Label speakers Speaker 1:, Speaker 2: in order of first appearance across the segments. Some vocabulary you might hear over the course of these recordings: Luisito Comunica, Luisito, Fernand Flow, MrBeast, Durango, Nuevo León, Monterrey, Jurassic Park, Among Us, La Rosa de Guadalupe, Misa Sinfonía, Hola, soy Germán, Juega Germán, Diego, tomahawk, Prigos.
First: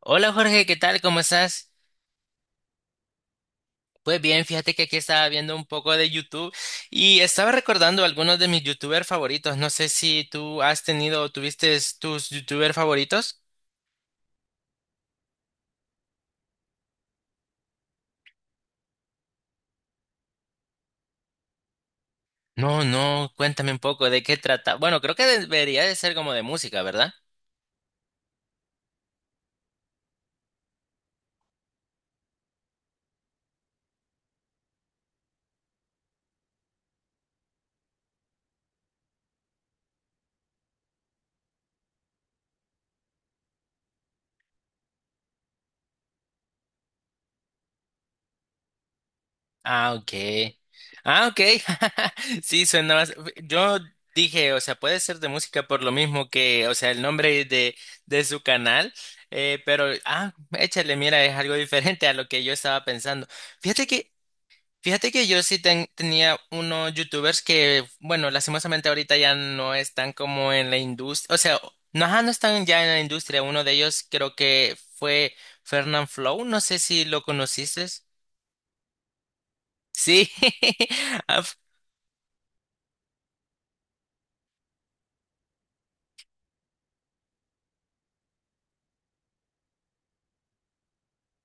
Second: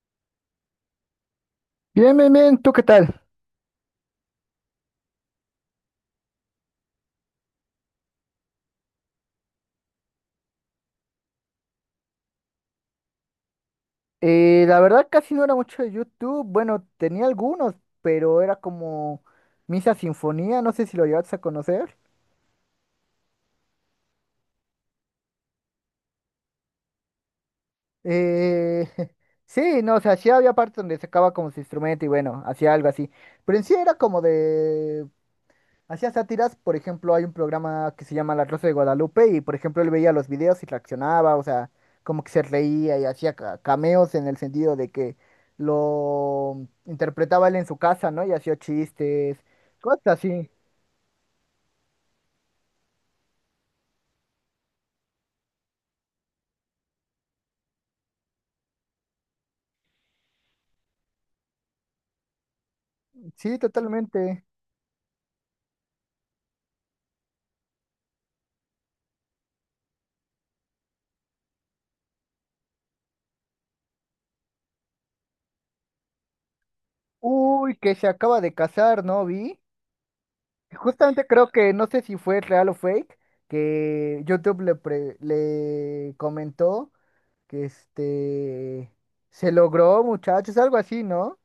Speaker 1: Hola Jorge, ¿qué tal? ¿Cómo estás?
Speaker 2: Bien, bien, bien, ¿tú qué tal?
Speaker 1: Pues bien, fíjate que aquí estaba viendo un poco de YouTube y estaba recordando algunos de mis YouTubers favoritos. No sé si tú has tenido o tuviste tus YouTubers favoritos.
Speaker 2: La verdad casi no era mucho de YouTube, bueno, tenía algunos, pero era como Misa Sinfonía, no sé si lo llegaste a conocer.
Speaker 1: No, no, cuéntame un poco de qué trata. Bueno, creo que debería de ser como de música, ¿verdad?
Speaker 2: Eh, sí, no, o sea, sí había partes donde sacaba como su instrumento y bueno, hacía algo así, pero en sí era como de hacía sátiras, por ejemplo, hay un programa que se llama La Rosa de Guadalupe y, por ejemplo, él veía los videos y reaccionaba, o sea, como que se reía y hacía cameos en el sentido de que lo interpretaba él en su casa, ¿no? Y hacía chistes,
Speaker 1: Ah,
Speaker 2: cosas
Speaker 1: ok.
Speaker 2: así.
Speaker 1: Ah, ok. Sí, suena más. Yo dije, o sea, puede ser de música por lo mismo que, o sea, el nombre de su canal, pero, ah, échale, mira, es algo diferente a lo que yo estaba pensando.
Speaker 2: Sí,
Speaker 1: Fíjate que,
Speaker 2: totalmente.
Speaker 1: fíjate que yo sí tenía unos youtubers que, bueno, lastimosamente ahorita ya no están como en la industria, o sea, no, ajá, no están ya en la industria. Uno de ellos creo que fue Fernand Flow, no sé si lo
Speaker 2: Uy,
Speaker 1: conociste.
Speaker 2: que se acaba de casar, ¿no? Vi.
Speaker 1: Sí.
Speaker 2: Justamente
Speaker 1: a
Speaker 2: creo que, no sé si fue real o fake, que YouTube le le comentó que este se logró, muchachos, algo así, ¿no?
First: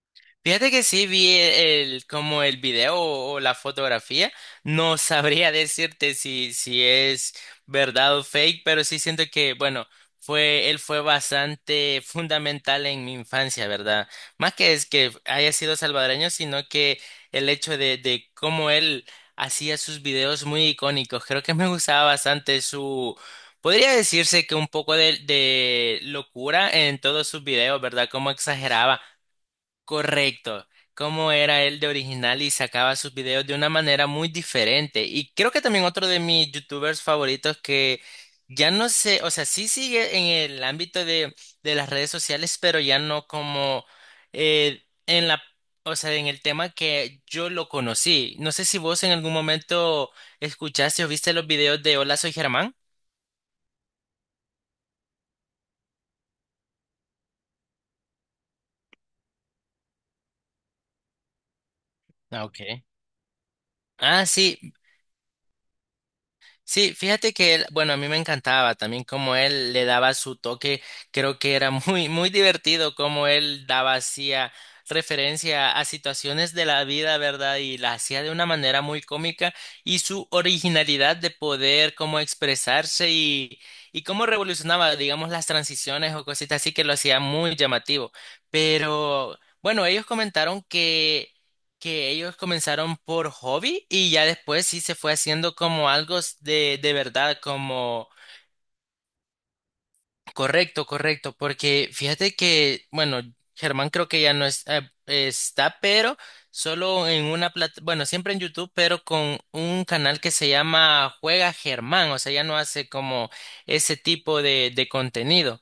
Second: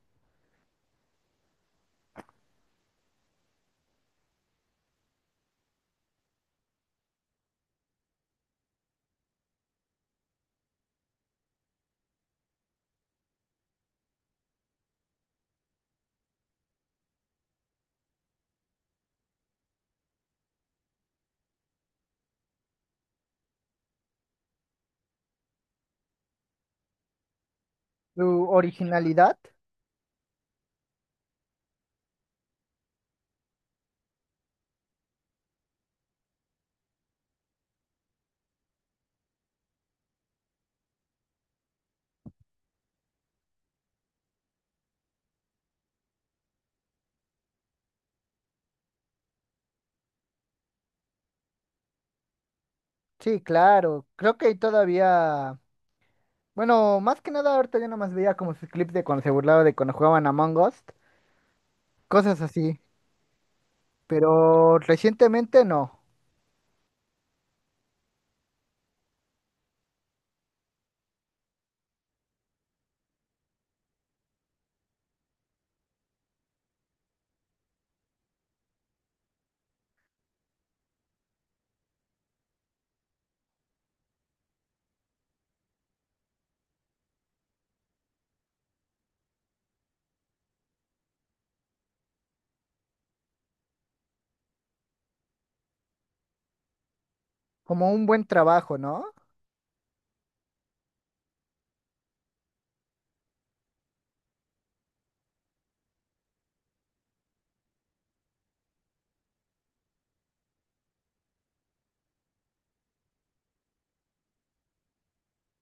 Speaker 1: Fíjate que sí vi el, como el video o la fotografía. No sabría decirte si es verdad o fake, pero sí siento que, bueno, él fue bastante fundamental en mi infancia, ¿verdad? Más que es que haya sido salvadoreño, sino que el hecho de cómo él hacía sus videos muy icónicos. Creo que me gustaba bastante su, podría decirse que un poco de locura en todos sus videos, ¿verdad? Cómo
Speaker 2: Su
Speaker 1: exageraba.
Speaker 2: originalidad,
Speaker 1: Correcto. Cómo era él de original y sacaba sus videos de una manera muy diferente. Y creo que también otro de mis youtubers favoritos que ya no sé, o sea, sí sigue en el ámbito de las redes sociales, pero ya no como en la, o sea, en el tema que yo lo conocí. No sé si vos en algún momento escuchaste o viste los videos de Hola, soy Germán.
Speaker 2: sí, claro. Creo que todavía, bueno, más que nada ahorita yo nomás veía como sus clips de cuando se burlaba de cuando jugaban Among Us, cosas
Speaker 1: Ah,
Speaker 2: así.
Speaker 1: ok. Ah, sí.
Speaker 2: Pero recientemente no,
Speaker 1: Sí, fíjate que él, bueno, a mí me encantaba también cómo él le daba su toque, creo que era muy, muy divertido cómo él daba, hacía referencia a situaciones de la vida, ¿verdad? Y la hacía de una manera muy cómica y su originalidad de poder, cómo expresarse y cómo revolucionaba, digamos, las transiciones o cositas así que lo hacía muy llamativo. Pero bueno, ellos comentaron que ellos comenzaron por hobby y ya después sí se fue haciendo como algo de verdad,
Speaker 2: como un
Speaker 1: como.
Speaker 2: buen trabajo, ¿no?
Speaker 1: Correcto, correcto, porque fíjate que, bueno, Germán creo que ya no está, pero solo en una plata, bueno, siempre en YouTube, pero con un canal que se llama Juega Germán, o sea, ya no hace como ese tipo de contenido.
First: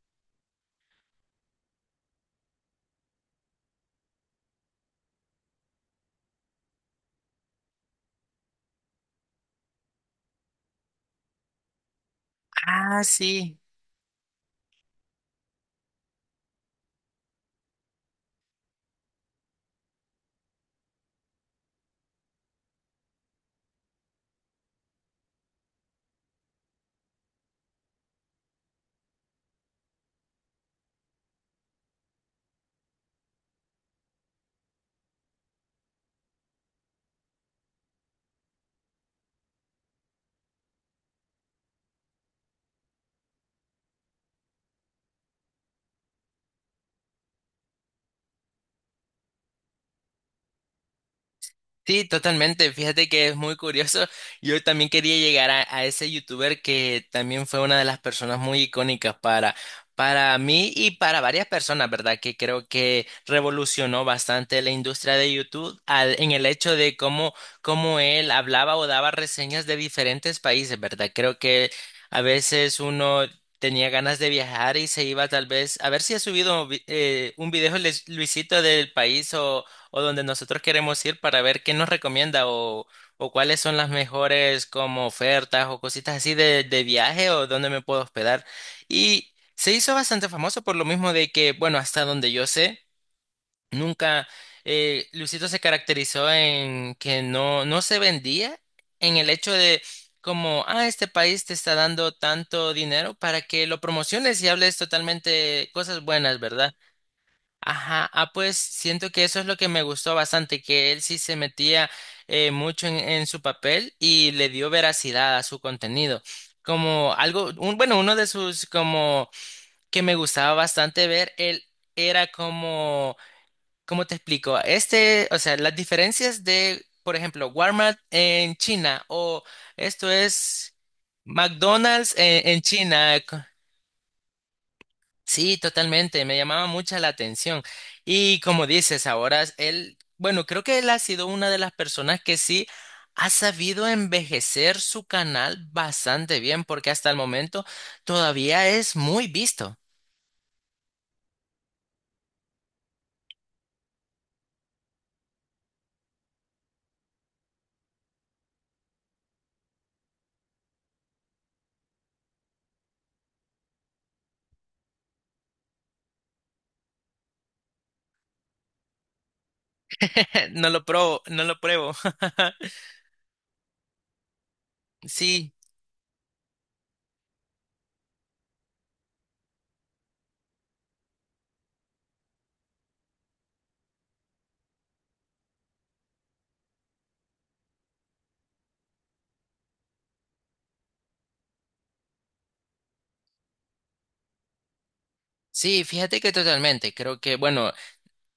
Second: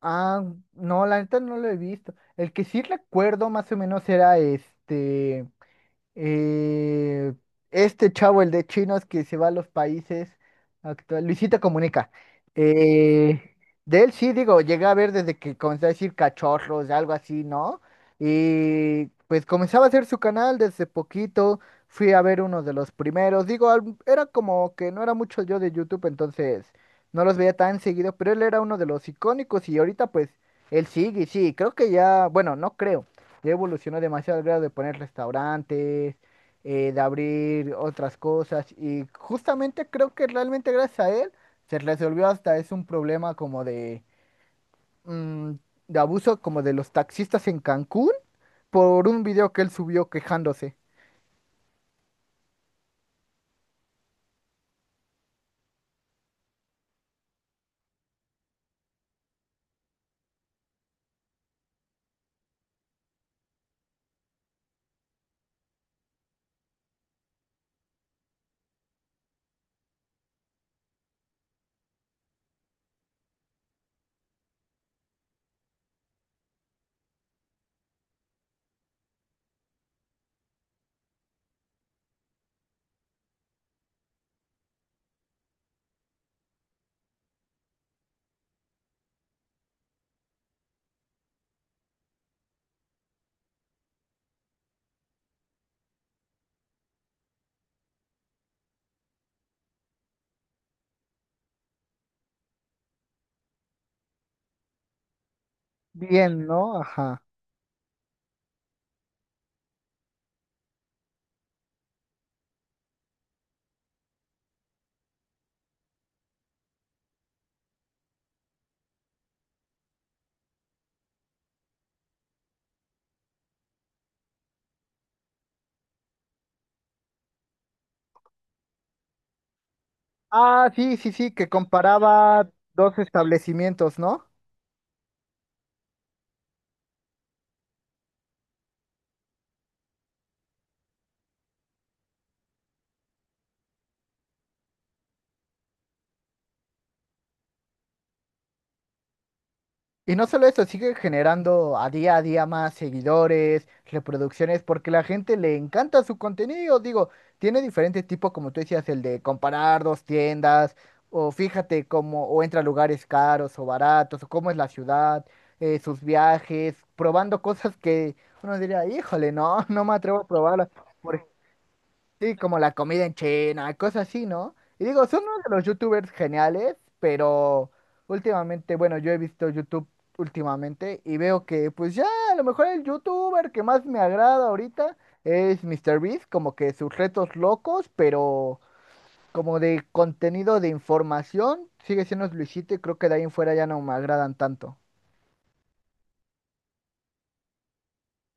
Speaker 2: Ah, no, la neta no lo he visto. El que sí recuerdo más o menos era este, Eh, este chavo, el de chinos que se va a los países actual, Luisito Comunica.
Speaker 1: Ah,
Speaker 2: Eh,
Speaker 1: sí.
Speaker 2: de él sí, digo, llegué a ver desde que comenzó a decir cachorros, algo así, ¿no? Y pues comenzaba a hacer su canal desde poquito. Fui a ver uno de los primeros. Digo, era como que no era mucho yo de YouTube, entonces no los veía tan seguido, pero él era uno de los icónicos y ahorita pues él sigue, y sí, creo que ya, bueno, no creo. Ya evolucionó demasiado al grado de poner restaurantes, de abrir otras cosas y justamente creo que realmente gracias a él se resolvió hasta es un problema como de, mm, de abuso como de los taxistas en Cancún por un video que él subió quejándose.
Speaker 1: Sí, totalmente. Fíjate que es muy curioso. Yo también quería llegar a ese youtuber que también fue una de las personas muy icónicas para mí y para varias personas, ¿verdad? Que creo que revolucionó bastante la industria de YouTube en el hecho de cómo él hablaba o daba reseñas de diferentes países, ¿verdad? Creo que a veces uno tenía ganas de viajar y se iba tal vez a ver si ha subido un video Luisito del país o donde nosotros queremos ir para ver qué nos recomienda o cuáles son las mejores como ofertas o cositas así de viaje o dónde me puedo hospedar. Y se hizo bastante famoso por lo mismo de que, bueno, hasta donde yo sé, nunca Luisito se caracterizó en que no, no se vendía en el hecho de como, ah, este país te está dando tanto dinero para que lo promociones y hables totalmente cosas buenas,
Speaker 2: Bien,
Speaker 1: ¿verdad?
Speaker 2: ¿no? Ajá.
Speaker 1: Ajá, ah, pues siento que eso es lo que me gustó bastante, que él sí se metía mucho en su papel y le dio veracidad a su contenido. Como algo, bueno, uno de sus como que me gustaba bastante ver, él era como, ¿cómo te explico? Este, o sea, las diferencias de, por ejemplo, Walmart en China o esto
Speaker 2: Ah,
Speaker 1: es
Speaker 2: sí, sí, sí, que
Speaker 1: McDonald's en,
Speaker 2: comparaba
Speaker 1: en
Speaker 2: dos
Speaker 1: China.
Speaker 2: establecimientos, ¿no?
Speaker 1: Sí, totalmente, me llamaba mucha la atención. Y como dices, ahora es él, bueno, creo que él ha sido una de las personas que sí ha sabido envejecer su canal bastante bien, porque hasta el momento todavía es muy visto.
Speaker 2: Y no solo eso, sigue generando a día más seguidores, reproducciones, porque la gente le encanta su contenido. Digo, tiene diferentes tipos, como tú decías, el de comparar dos tiendas, o fíjate cómo, o entra a lugares caros o baratos, o cómo es la ciudad, sus viajes, probando cosas que uno diría, híjole, no, no me atrevo a probarlas.
Speaker 1: No lo probo, no lo pruebo.
Speaker 2: Sí, como la comida en China, cosas así, ¿no? Y digo, son uno de
Speaker 1: Sí,
Speaker 2: los youtubers geniales, pero últimamente, bueno, yo he visto YouTube últimamente y veo que pues ya a lo mejor el youtuber que más me agrada ahorita es MrBeast, como que sus retos locos, pero como de contenido de información, sigue siendo Luisito y creo que de ahí en fuera ya no me agradan tanto.
Speaker 1: sí, fíjate que totalmente. Creo que, bueno,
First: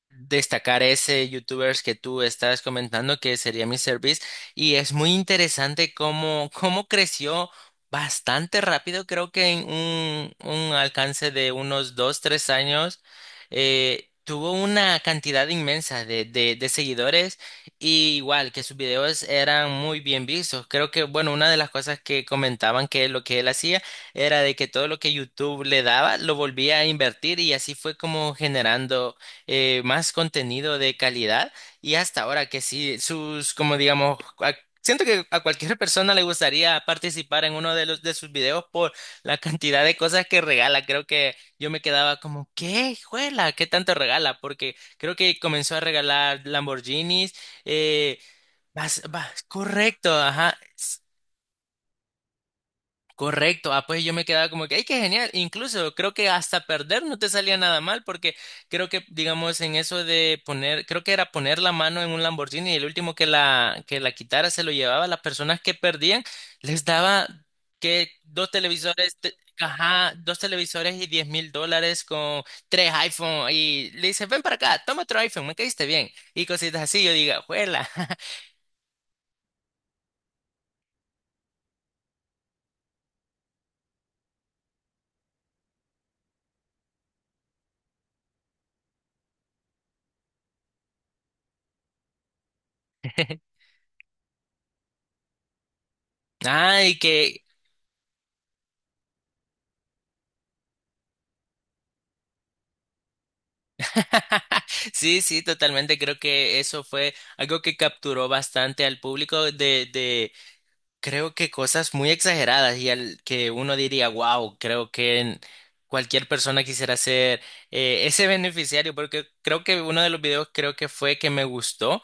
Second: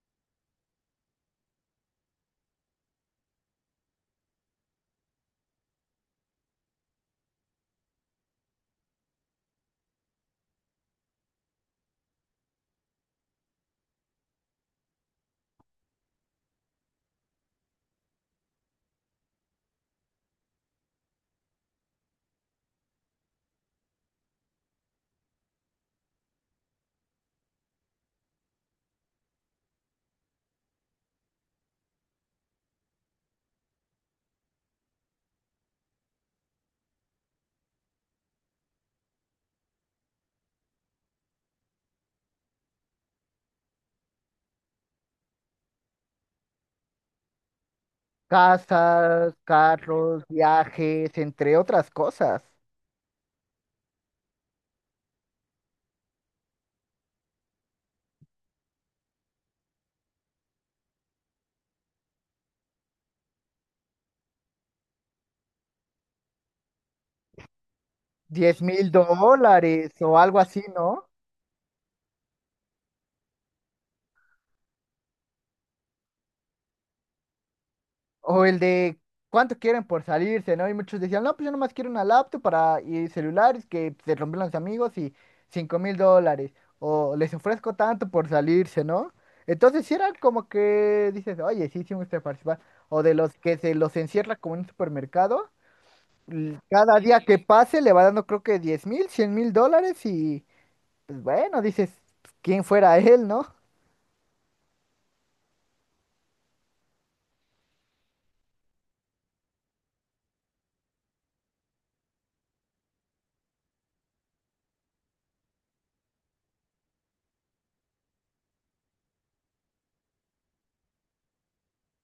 Speaker 1: destacar ese youtubers que tú estabas comentando que sería mi service y es muy interesante cómo creció bastante rápido, creo que en un alcance de unos 2, 3 años. Tuvo una cantidad inmensa de seguidores y igual que sus videos eran muy bien vistos. Creo que, bueno, una de las cosas que comentaban que lo que él hacía era de que todo lo que YouTube le daba lo volvía a invertir y así fue como generando más contenido de calidad y hasta ahora que sí, sus, como digamos, siento que a cualquier persona le gustaría participar en uno de los de sus videos por la cantidad de cosas que regala. Creo que yo me quedaba como, ¿qué, juela? ¿Qué tanto regala? Porque creo que comenzó a regalar Lamborghinis, eh,
Speaker 2: Casas,
Speaker 1: correcto,
Speaker 2: carros,
Speaker 1: ajá.
Speaker 2: viajes, entre otras cosas.
Speaker 1: Correcto, ah, pues yo me quedaba como que, ¡ay, qué genial! Incluso creo que hasta perder no te salía nada mal, porque creo que, digamos, en eso de poner, creo que era poner la mano en un Lamborghini y el último que la quitara se lo llevaba, las personas que perdían les daba que dos
Speaker 2: Diez mil
Speaker 1: televisores,
Speaker 2: dólares
Speaker 1: ajá,
Speaker 2: o algo
Speaker 1: dos
Speaker 2: así,
Speaker 1: televisores y
Speaker 2: ¿no?
Speaker 1: 10.000 dólares con tres iPhone y le dice, ven para acá, toma otro iPhone, me caíste bien. Y cositas así, yo digo, ¡juela!
Speaker 2: O el de cuánto quieren por salirse, ¿no? Y muchos decían, no, pues yo nomás quiero una laptop para y celulares que se rompieron los amigos y $5,000. O les ofrezco tanto por salirse, ¿no? Entonces sí eran como que dices, oye, sí, sí me gusta participar. O de los que se los encierra como en un supermercado.
Speaker 1: Ah, y
Speaker 2: Cada día que
Speaker 1: que.
Speaker 2: pase le va dando creo que 10.000, $100,000 y pues bueno, dices, pues, ¿quién fuera él, no?
Speaker 1: Sí, sí, totalmente. Creo que eso fue algo que capturó bastante al público de creo que cosas muy exageradas y al que uno diría, wow, creo que cualquier persona quisiera ser ese beneficiario, porque creo que uno de los videos creo que fue que me gustó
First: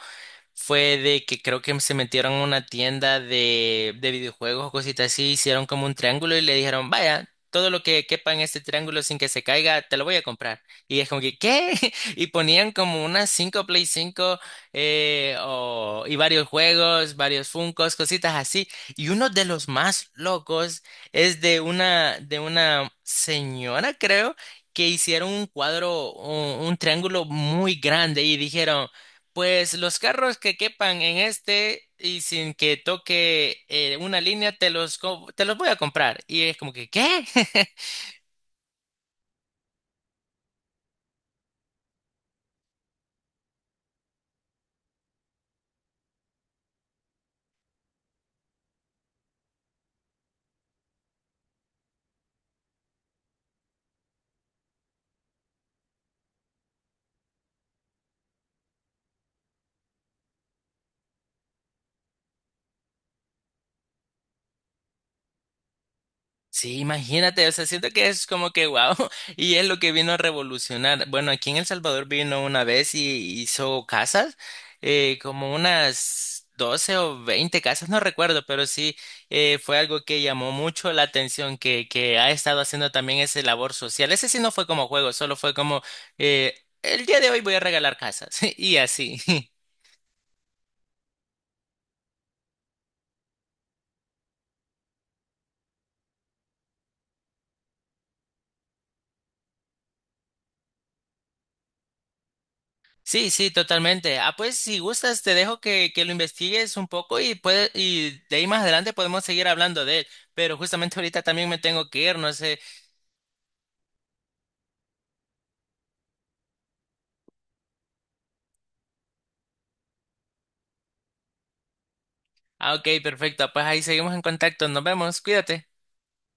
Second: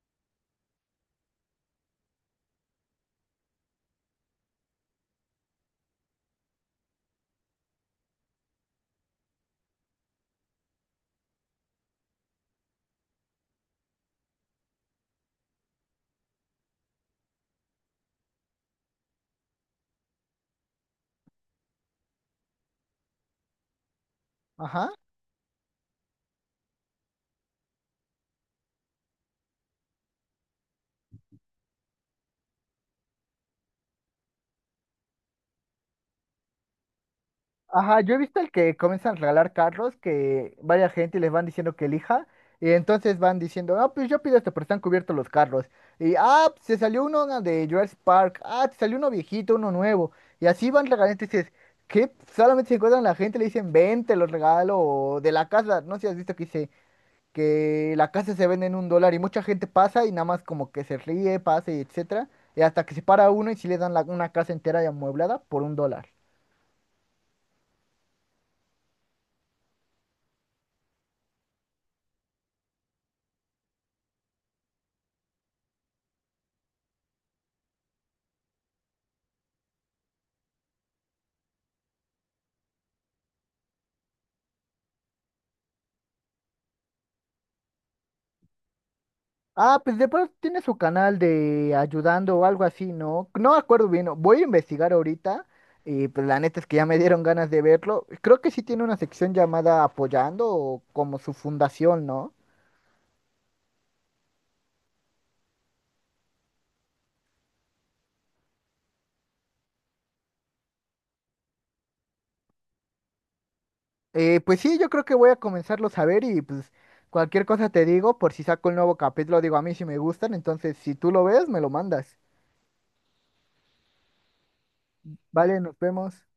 Speaker 1: fue de que creo que se metieron a una tienda de videojuegos o cositas así, hicieron como un triángulo y le dijeron, vaya, todo lo que quepa en este triángulo sin que se caiga, te lo voy a comprar. Y es como que, ¿qué? Y ponían como unas 5 PS5 y varios juegos, varios Funkos, cositas así. Y uno de los más locos es de una señora, creo.
Speaker 2: Ajá.
Speaker 1: Que hicieron un cuadro, un triángulo muy grande y dijeron, pues los carros que quepan en este y sin que toque una línea, te los voy a comprar. Y es como que, ¿qué?
Speaker 2: Ajá, yo he visto el que comienzan a regalar carros, que vaya gente y les van diciendo que elija, y entonces van diciendo, ah, pues yo pido esto, pero están cubiertos los carros. Y, ah, pues, se salió uno de Jurassic Park, ah, te salió uno viejito, uno nuevo, y así van regalando, y dices, ¿qué? Solamente se encuentran la gente, le dicen, ven, te los regalo, o de la casa, no sé si has visto que dice que la casa se vende en $1, y mucha gente pasa y nada más como que se ríe, pasa y etcétera, y hasta que se para uno y si le dan una casa entera y amueblada por $1.
Speaker 1: Sí, imagínate, o sea, siento que es como que wow, y es lo que vino a revolucionar. Bueno, aquí en El Salvador vino una vez y hizo casas, como unas 12 o 20 casas, no recuerdo, pero sí fue algo que llamó mucho la atención, que ha estado haciendo también ese labor social. Ese sí no fue como juego, solo fue como, eh, el día de hoy voy a regalar casas, y así.
Speaker 2: Ah, pues de pronto tiene su canal de ayudando o algo así, ¿no? No me acuerdo bien. ¿No? Voy a investigar ahorita. Y pues la neta es que ya me dieron ganas de verlo. Creo que sí tiene una sección llamada Apoyando o como su fundación, ¿no?
Speaker 1: Sí, sí, totalmente. Ah, pues si gustas, te dejo que lo investigues un poco y, puede, y de ahí más adelante podemos seguir hablando de él. Pero justamente ahorita también me tengo que ir, no sé.
Speaker 2: Pues sí, yo creo que voy a comenzarlo a ver y pues cualquier cosa te digo, por si saco el nuevo capítulo, digo a mí si me gustan, entonces si tú lo ves, me lo mandas.
Speaker 1: Ah, ok, perfecto. Pues ahí seguimos en contacto. Nos vemos.
Speaker 2: Vale,
Speaker 1: Cuídate.
Speaker 2: nos vemos.